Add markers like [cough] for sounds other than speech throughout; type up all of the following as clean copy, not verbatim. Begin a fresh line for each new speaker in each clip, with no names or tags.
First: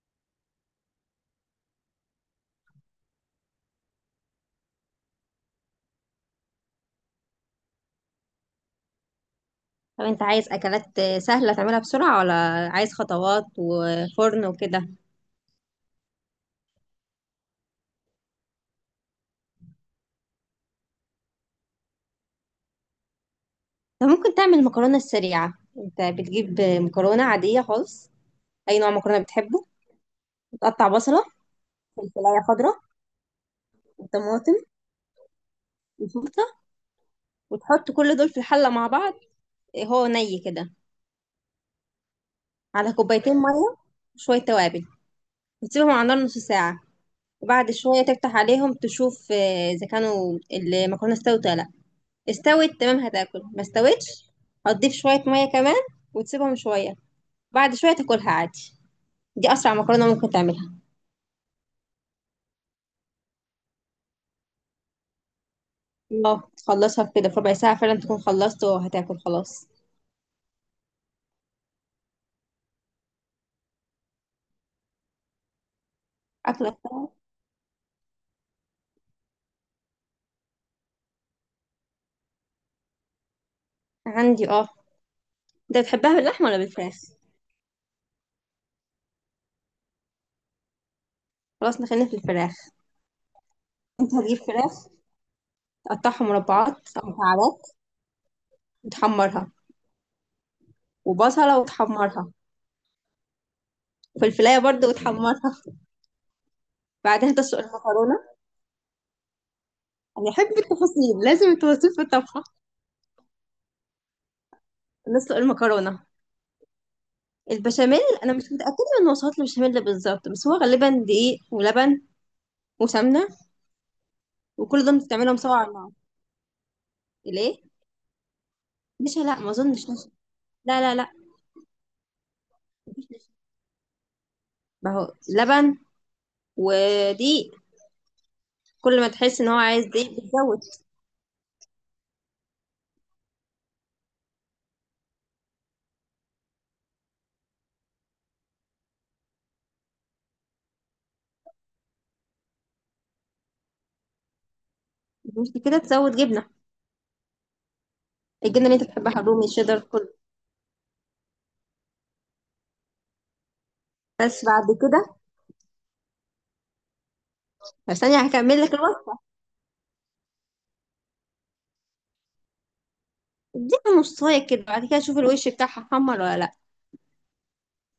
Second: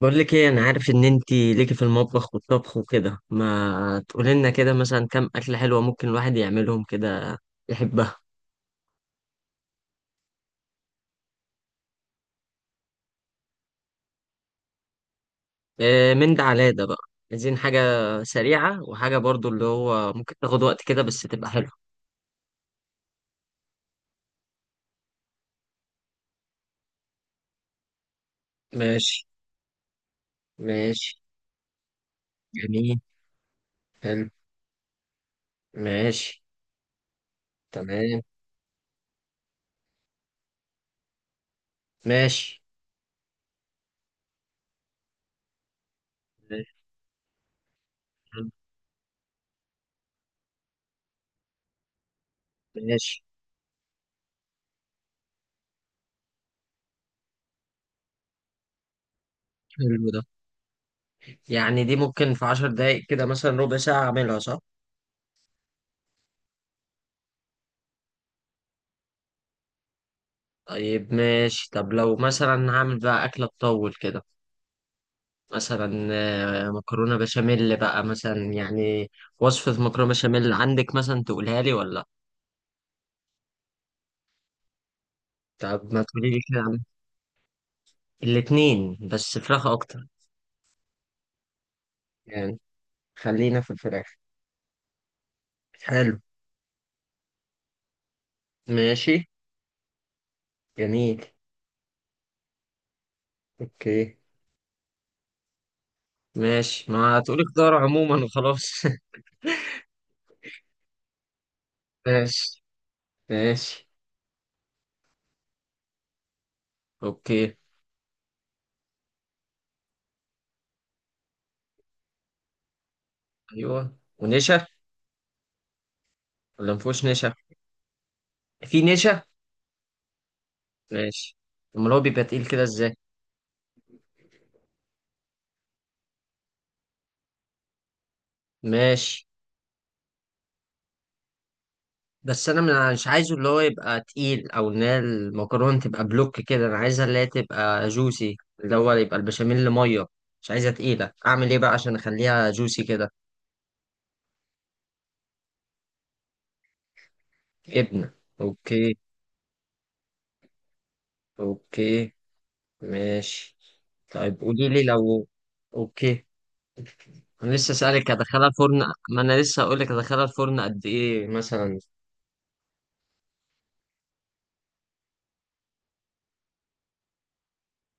بقول لك ايه، انا عارف ان انت ليكي في المطبخ والطبخ وكده. ما تقولي لنا كده مثلا كام اكله حلوه ممكن الواحد يعملهم كده يحبها؟
طب انت عايز اكلات سهله تعملها بسرعه ولا عايز خطوات وفرن وكده؟
إيه من ده على ده بقى. عايزين حاجه سريعه، وحاجه برضو اللي هو ممكن تاخد وقت كده بس تبقى حلوه.
انت ممكن تعمل مكرونه سريعه. انت بتجيب مكرونه عاديه خالص، اي نوع مكرونه
ماشي.
بتحبه، وتقطع
ماشي.
بصله، فلفلايه خضراء،
جميل. حلو.
وطماطم، وشطه،
ماشي.
وتحط كل
تمام.
دول في الحله مع بعض. هو ني كده.
ماشي.
على كوبايتين ميه وشويه توابل، وتسيبهم على النار نص
ماشي.
ساعه. وبعد شويه تفتح
حلو.
عليهم تشوف اذا كانوا المكرونه استوت ولا لا. استوت تمام
ماشي.
هتاكل، ما استوتش هتضيف شوية مية كمان وتسيبهم شوية، بعد شوية تاكلها عادي. دي أسرع
حلو
مكرونة
ده.
ممكن تعملها.
يعني دي ممكن في 10 دقايق كده، مثلا ربع ساعه اعملها، صح؟
اه، تخلصها في كده في ربع ساعة فعلا، تكون خلصت وهتاكل خلاص.
طيب ماشي. طب لو مثلا هعمل بقى اكله تطول كده، مثلا
أكلة بتاعة.
مكرونة بشاميل بقى مثلا يعني. وصفة مكرونة بشاميل عندك مثلا، تقولها لي ولا لأ؟
عندي اه. انت
طب ما
بتحبها
تقولي لي
باللحمة ولا
كده عن-
بالفراخ؟
الاتنين، بس فراخ أكتر.
خلاص نخلينا في الفراخ.
يعني خلينا في الفراخ.
انت هتجيب فراخ
حلو.
تقطعها مربعات أو مكعبات
ماشي.
وتحمرها،
جميل.
وبصلة وتحمرها،
أوكي.
وفي الفلاية برضه وتحمرها.
ماشي ما
بعدين
تقولي
تسلق
خضار عموما
المكرونة.
وخلاص. [laughs]
أنا أحب التفاصيل، لازم التفاصيل في الطبخة.
ماشي. ماشي.
نسلق المكرونة.
أوكي.
البشاميل انا مش متاكده من وصفات البشاميل بالظبط، بس هو غالبا دقيق ولبن وسمنه،
أيوه، ونشا.
وكل دول بتعملهم سوا على بعض.
ولا مفهوش نشا؟
ليه؟
في
نشا
نشا.
لا، ما اظنش نشا. لا لا لا،
ماشي. أمال هو بيبقى تقيل كده إزاي؟
مفيش نشا. ما هو لبن ودقيق. كل ما
ماشي.
تحس ان هو عايز دقيق بتزود.
بس انا مش عايزه اللي هو يبقى تقيل، او ان هي المكرونه تبقى بلوك كده، انا عايزها اللي هي تبقى جوسي، اللي هو يبقى البشاميل ميه. مش عايزها تقيله، اعمل ايه بقى عشان اخليها جوسي كده؟
مش كده، تزود جبنه.
ابنه.
الجبنه اللي انت
اوكي.
بتحبها، الرومي، الشيدر، كله.
اوكي. ماشي. طيب
بس بعد
قولي لي
كده.
لو... اوكي. انا لسه
بس
سالك
ثانيه
هدخلها
هكمل لك
الفرن.
الوصفه.
ما انا لسه هقول لك هدخلها الفرن قد ايه مثلا.
اديها نصايه كده، بعد كده شوف الوش بتاعها حمر ولا لا.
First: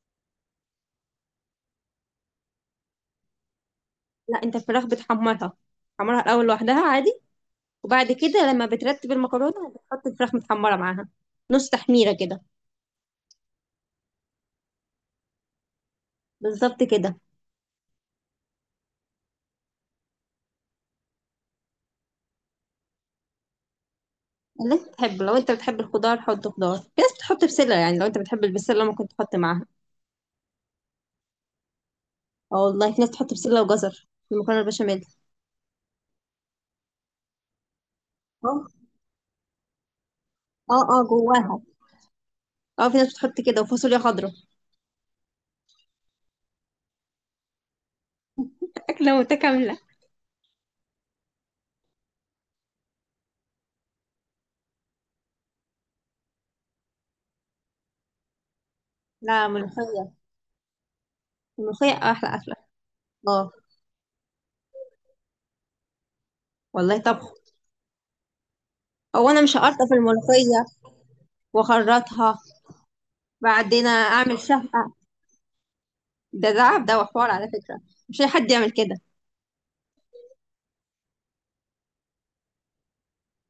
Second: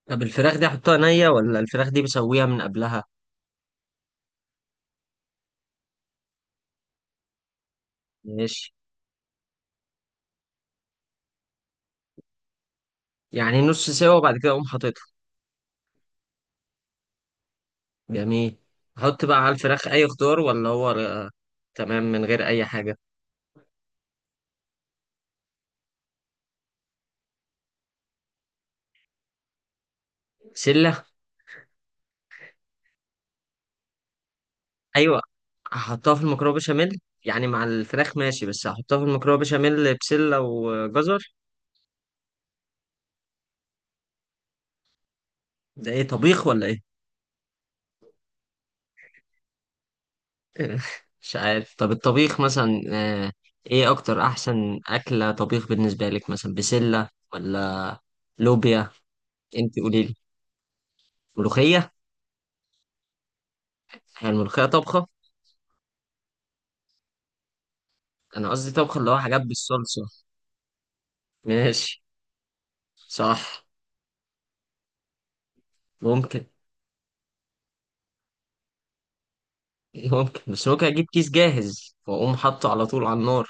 طب الفراخ دي احطها نيه، ولا الفراخ دي بسويها من قبلها؟
لا، انت الفراخ بتحمرها. حمرها الاول لوحدها عادي، وبعد كده لما
ماشي.
بترتب المكرونة بتحط الفراخ متحمرة معاها. نص تحميرة كده.
يعني نص سوا وبعد كده اقوم حاططها.
بالظبط كده.
جميل. احط بقى على الفراخ اي خضار ولا هو تمام من غير اي حاجه؟
اللي انت تحبه، لو انت بتحب الخضار حط خضار. في ناس بتحط بسلة، يعني لو انت بتحب البسلة ممكن تحط معاها.
بسله؟
اه والله، في ناس بتحط بسلة وجزر في المكرونة البشاميل.
ايوه. احطها في المكرونه بشاميل يعني مع الفراخ، ماشي. بس
اه.
احطها في المكرونه بشاميل بسله
اه اه،
وجزر.
جواها. اه، في ناس بتحط كده وفاصوليا خضراء.
ده ايه، طبيخ ولا ايه؟
[laughs] أكلة متكاملة.
[laughs] مش عارف. طب الطبيخ مثلا ايه اكتر احسن اكله طبيخ بالنسبه لك، مثلا بسله ولا لوبيا؟
لا،
انت قولي
ملوخية.
لي. ملوخيه؟
الملوخية أحلى أكلة. اه
هي الملوخيه طبخه؟
والله طبخ.
انا قصدي طبخه اللي هو
هو
حاجات
أنا مش هقرطف
بالصلصه.
الملوخية
ماشي.
وأخرطها،
صح.
بعدين أعمل شهقة.
ممكن.
ده تعب ده وحوار على فكرة، مش أي حد يعمل كده.
ممكن، بس ممكن اجيب كيس جاهز واقوم حاطه على طول على النار.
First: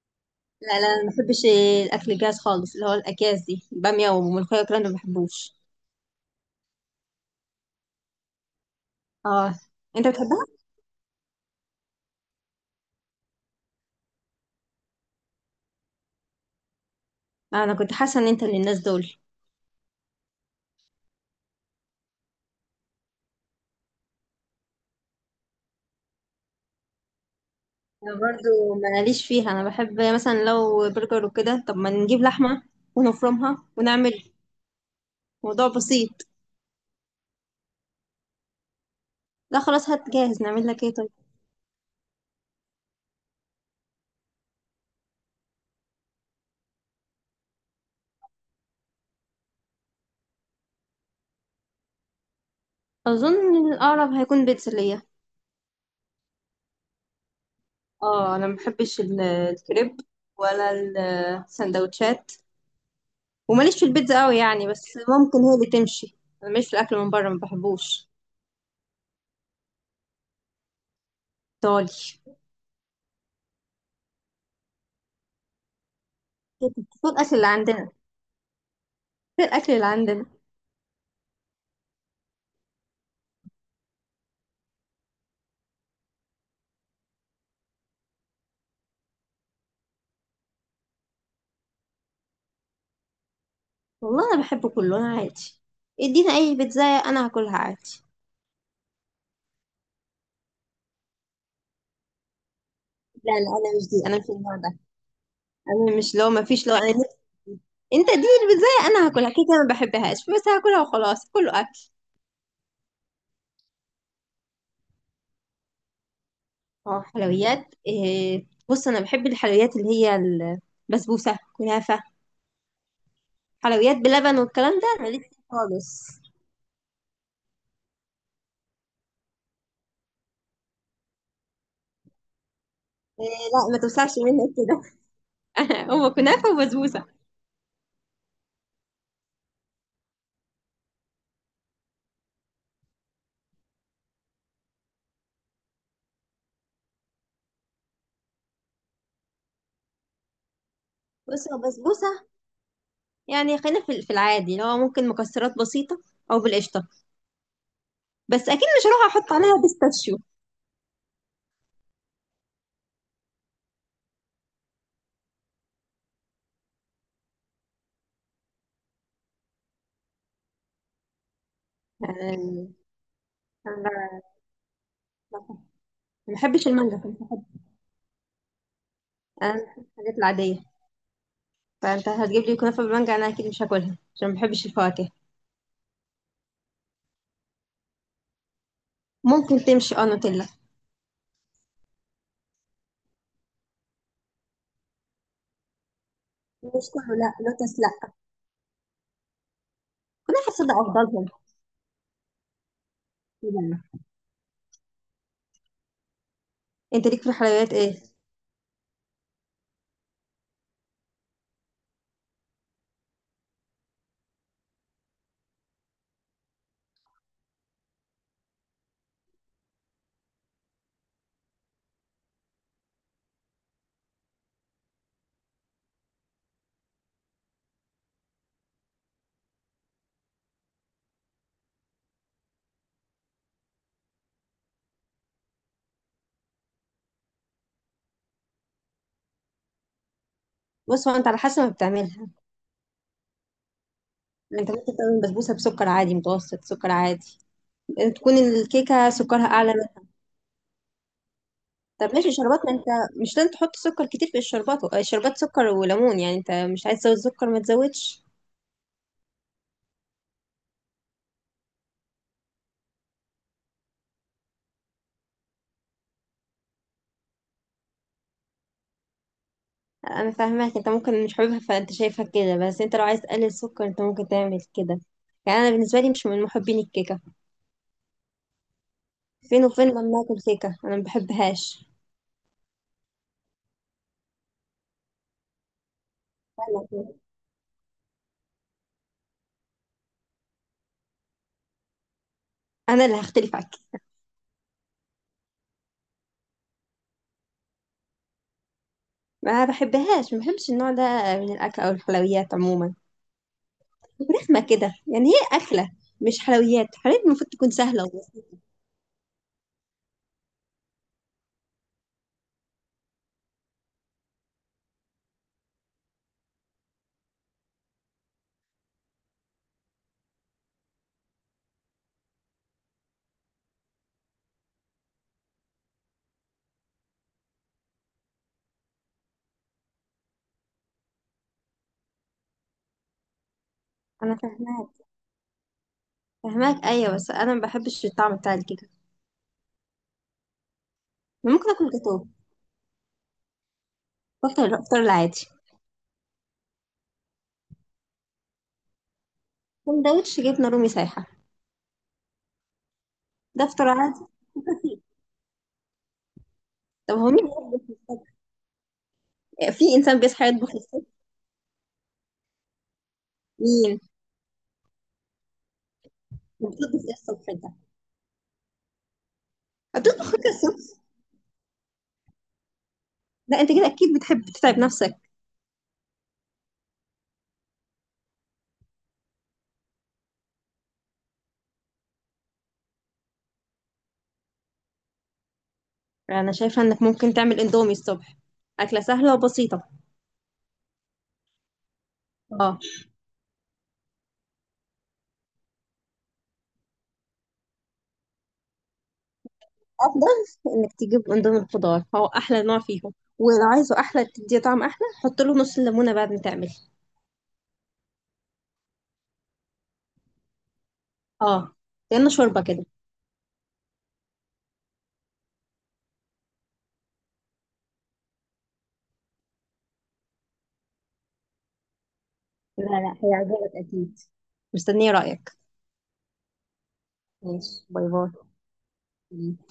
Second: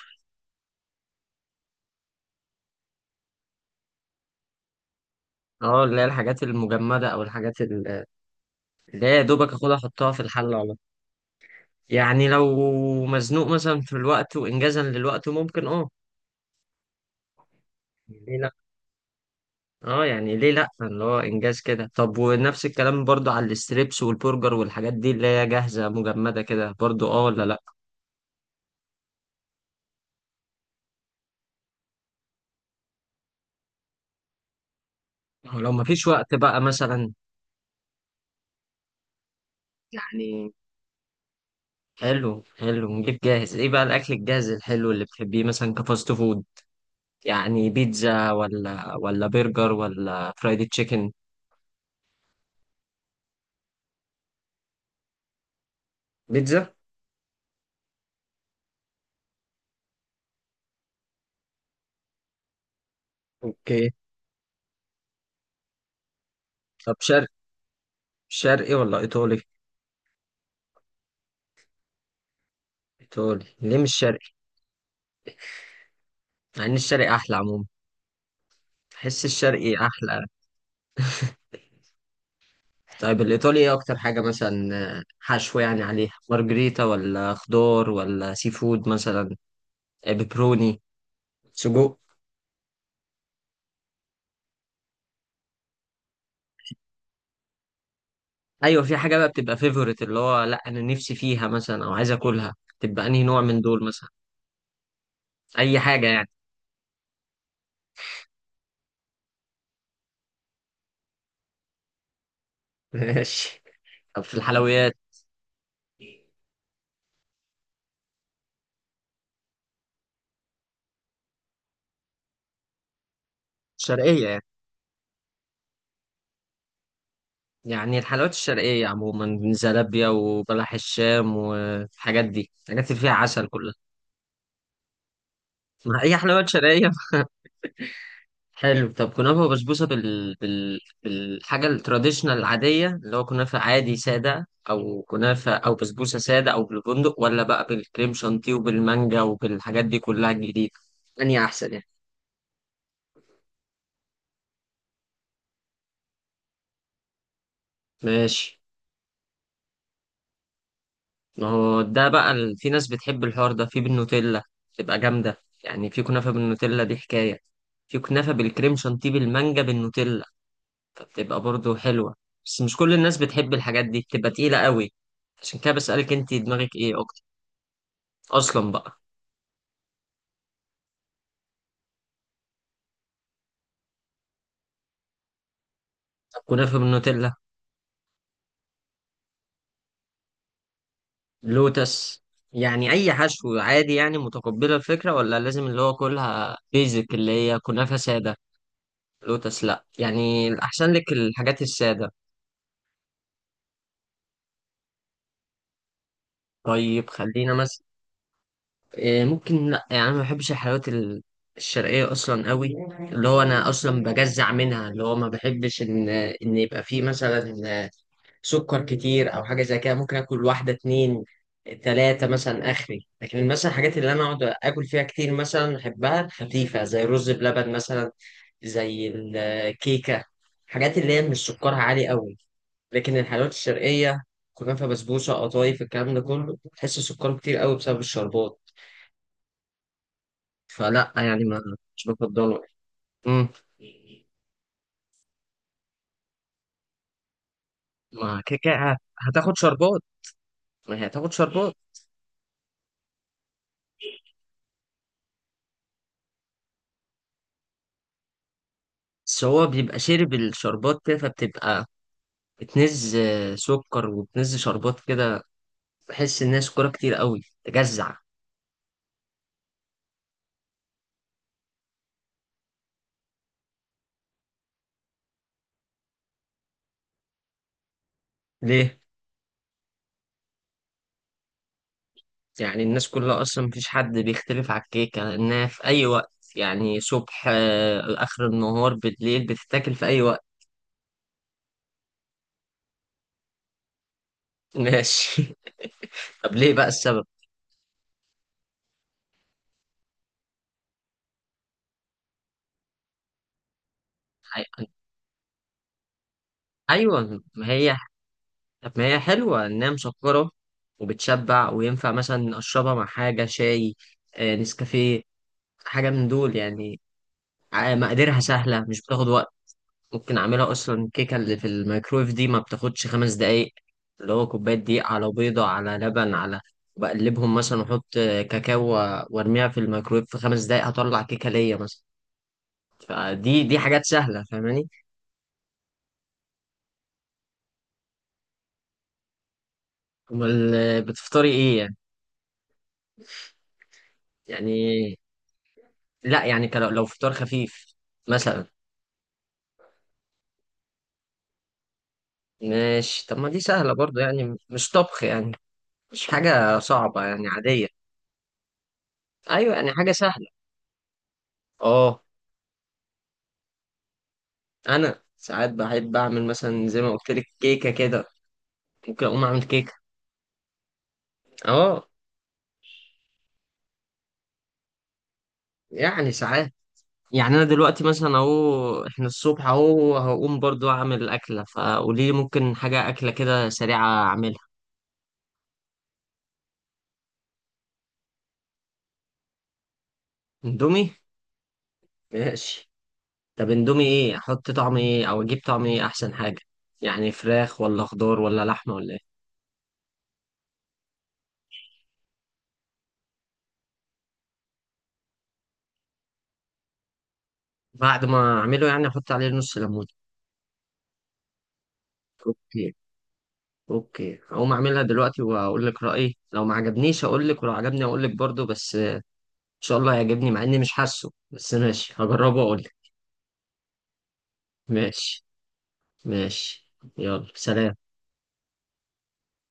لا لا، انا ما بحبش الاكل الجاهز خالص. اللي هو الاكياس دي، باميه وملوخيه والكلام ده، ما بحبوش.
اه، اللي هي الحاجات المجمده، او الحاجات اللي هي يا دوبك
اه،
اخدها
انت
احطها في
بتحبها.
الحله على طول. يعني لو مزنوق مثلا في الوقت وانجازا للوقت، ممكن اه.
انا كنت حاسه ان
ليه
انت
لا.
من الناس دول.
اه يعني، ليه لا، اللي هو انجاز كده. طب ونفس الكلام برضو على الستريبس والبرجر والحاجات دي اللي هي جاهزه مجمده كده برضو، اه ولا لا؟
انا برضو ماليش فيها. انا بحب مثلا لو برجر وكده طب ما نجيب لحمه ونفرمها ونعمل موضوع
ولو مفيش
بسيط.
وقت بقى مثلا
لا خلاص، هات جاهز
يعني.
نعمل لك ايه طيب.
حلو، حلو. نجيب جاهز ايه بقى؟ الاكل الجاهز الحلو اللي بتحبيه مثلا، كفاست فود يعني؟ بيتزا ولا برجر ولا فرايدي تشيكن؟
اظن الاقرب هيكون بيتزا ليا.
بيتزا.
اه، انا ما بحبش الكريب ولا السندوتشات. وماليش في
اوكي.
البيتزا قوي يعني، بس ممكن هي اللي تمشي. انا ماليش في
طب
الاكل من
شرقي؟
بره، ما بحبوش.
شرقي ولا ايطالي؟
ايطالي.
ايطالي، ليه مش شرقي؟ مع ان الشرقي
فوق
احلى
الأكل اللي
عموما.
عندنا،
بحس
غير الأكل
الشرقي
اللي
احلى.
عندنا.
طيب الايطالي ايه اكتر حاجه مثلا؟ حشو يعني عليها، مارجريتا ولا خضار ولا سي فود مثلا؟ بيبروني، سجق؟
والله أنا بحبه كله، أنا عادي. ادينا أي بيتزاية أنا هاكلها عادي.
ايوه، في حاجه بقى بتبقى فيفورت، اللي هو لا انا نفسي فيها مثلا او عايز اكلها، تبقى انهي
لا
نوع
لا،
من
أنا
دول
مش دي،
مثلا؟
أنا مش النوع ده.
اي
أنا
حاجه
مش،
يعني.
لو ما فيش، أنت دي البيتزاية أنا هاكلها كده كده، ما بحبهاش بس هاكلها وخلاص، كله أكل.
[laughs] ماشي. طب في الحلويات؟
اه، حلويات إيه؟ بص أنا بحب الحلويات اللي هي البسبوسة، كنافة، حلويات
شرقيه
بلبن
يعني؟
والكلام ده، أنا لسه خالص.
يعني الحلويات الشرقية عموما، زلابيا وبلح الشام والحاجات دي، الحاجات اللي فيها
إيه
عسل
لا،
كلها.
ما توسعش منك كده. [laughs]
ما
هو
هي حلويات
كنافة
شرقية.
وبسبوسة.
[laughs] حلو. طب كنافة وبسبوسة بالحاجة التراديشنال العادية، اللي هو كنافة عادي سادة، أو كنافة أو بسبوسة سادة، أو بالبندق، ولا بقى بالكريم شانتيه وبالمانجا وبالحاجات دي كلها الجديدة؟ أني
بص، هو
أحسن يعني؟
بسبوسة يعني، خلينا في العادي، اللي هو ممكن مكسرات بسيطة أو بالقشطة. بس
ماشي.
أكيد مش هروح أحط عليها بيستاشيو.
ما هو ده بقى في ناس بتحب الحوار ده في بالنوتيلا، تبقى جامدة. يعني في كنافة بالنوتيلا، دي حكاية. في كنافة بالكريم شانتيه بالمانجا بالنوتيلا، فبتبقى برضو حلوة. بس
يعني
مش كل الناس بتحب الحاجات
أنا
دي، بتبقى تقيلة قوي. عشان كده بسألك
ما
انت
بحبش
دماغك
المانجا،
ايه
فمش
اكتر
بحب.
اصلا بقى؟
أنا بحب الحاجات العادية. فأنت هتجيب لي كنافة بالمانجا أنا أكيد مش هاكلها، عشان ما بحبش الفواكه.
طب كنافة بالنوتيلا؟
ممكن تمشي، أه نوتيلا.
لوتس؟ يعني اي حشو عادي يعني متقبلة الفكرة، ولا لازم اللي هو كلها
مش
بيزك،
كله،
اللي
لا
هي
لوتس
كنافة
لا.
سادة؟ لوتس لا، يعني
كنافة صدق
الاحسن لك
أفضلهم.
الحاجات السادة؟
طبعاً. أنت
طيب
ليك في
خلينا
الحلويات
مثلا.
إيه؟
إيه، ممكن لا، يعني انا ما بحبش الحلويات الشرقيه اصلا قوي. اللي هو انا اصلا بجزع منها، اللي هو ما بحبش ان يبقى فيه مثلا سكر كتير او حاجه زي كده. ممكن اكل واحده، اتنين، تلاته مثلا اخري، لكن مثلا الحاجات اللي انا اقعد اكل فيها كتير مثلا احبها خفيفه، زي الرز بلبن مثلا، زي الكيكه، حاجات اللي هي مش سكرها عالي قوي. لكن الحلويات الشرقيه، كنافه بسبوسه قطايف الكلام ده كله، تحس سكره كتير قوي بسبب الشربات.
بص،
فلا
هو انت على
يعني، ما،
حسب ما
مش
بتعملها.
بفضله. امم
انت ممكن تعمل بسبوسه بسكر عادي متوسط، سكر عادي. تكون
ما كده كده
الكيكه سكرها
هتاخد
اعلى.
شربات. ما هي هتاخد شربات.
طب ماشي شربات، ما انت مش لازم تحط سكر كتير في الشربات. الشربات سكر وليمون، يعني انت مش عايز تزود سكر ما تزودش.
بس هو بيبقى شارب الشربات كده، فبتبقى بتنز سكر، وبتنز شربات كده. بحس انها سكرها كتير قوي، تجزع.
انا فاهماك. انت ممكن مش حاببها فانت شايفها كده، بس انت لو عايز تقلل السكر انت ممكن تعمل كده. يعني انا بالنسبه لي مش من محبين الكيكه.
ليه؟
فين وفين لما اكل كيكه، انا ما بحبهاش.
يعني الناس كلها اصلا مفيش حد بيختلف على الكيكة انها في اي وقت،
انا
يعني
كده.
صبح اخر النهار بالليل، بتتاكل في اي وقت.
أنا اللي هختلف عنك.
[laughs] ماشي. طب ليه بقى السبب؟
ما بحبهاش، ما بحبش النوع ده من الاكل او الحلويات عموما. رخمه
أي-
كده، يعني هي اكله مش حلويات. الحلويات
ايوه،
المفروض
ما
تكون
هي.
سهله وبس.
طب ما هي حلوة إنها مسكرة وبتشبع، وينفع مثلا أشربها مع حاجة شاي نسكافيه، حاجة من دول يعني. مقاديرها سهلة، مش بتاخد وقت. ممكن أعملها أصلا الكيكة اللي في الميكرويف دي ما بتاخدش 5 دقايق. اللي هو كوباية دقيق على بيضة على لبن، على بقلبهم مثلا وأحط كاكاو وأرميها في الميكرويف، في 5 دقايق هطلع كيكة ليا مثلا. دي حاجات
انا
سهلة، فاهماني؟
فاهماك، فاهماك ايوه، بس انا ما بحبش الطعم بتاع الكيكه.
أمال بتفطري
ممكن
إيه
اكل
يعني؟
جاتوه، وافطر افطر
يعني
العادي.
لا، يعني لو فطار خفيف مثلا.
سندوتش جبنه رومي سايحه.
ماشي. طب ما دي
ده افطر
سهلة برضو،
عادي
يعني مش
وخفيف.
طبخ يعني. مش حاجة
طب
صعبة،
هو مين
يعني
بيطبخ
عادية.
الصبح؟
أيوة، يعني
في
حاجة
انسان
سهلة.
بيصحى يطبخ الصبح؟
أه.
مين؟
أنا ساعات بحب أعمل مثلا
بتطبخ
زي ما
ايه
قلت لك
الصبح ده؟
كيكة كده. ممكن أقوم أعمل كيكة.
هتطبخ حاجه الصبح؟
أه.
لا انت كده اكيد بتحب تتعب نفسك.
يعني ساعات يعني. أنا دلوقتي مثلا أهو، إحنا الصبح أهو هقوم برضو أعمل أكلة، فقولي لي ممكن حاجة أكلة كده سريعة أعملها.
انا شايفه انك ممكن تعمل اندومي الصبح. اكله سهله وبسيطه.
إندومي.
اه.
ماشي. طب إندومي إيه، أحط طعم إيه أو أجيب طعم إيه أحسن حاجة؟ يعني فراخ ولا خضار ولا لحمة ولا إيه؟
افضل انك تجيب اندومي الخضار، هو احلى نوع فيهم. ولو عايزه احلى تديه طعم احلى، حط له نص الليمونه بعد ما تعمل.
بعد ما اعمله يعني احط عليه نص ليمون؟
اه، كانه شوربه كده.
اوكي. اوكي، هقوم اعملها دلوقتي واقول لك رايي. لو ما عجبنيش اقول لك، ولو عجبني اقول لك برضه. بس ان شاء الله هيعجبني، مع اني مش حاسه، بس ماشي هجربه واقول
لا
لك.
لا، هيعجبك اكيد. مستنيه
ماشي.
رايك.
ماشي. يلا،
ماشي،
سلام.
باي باي.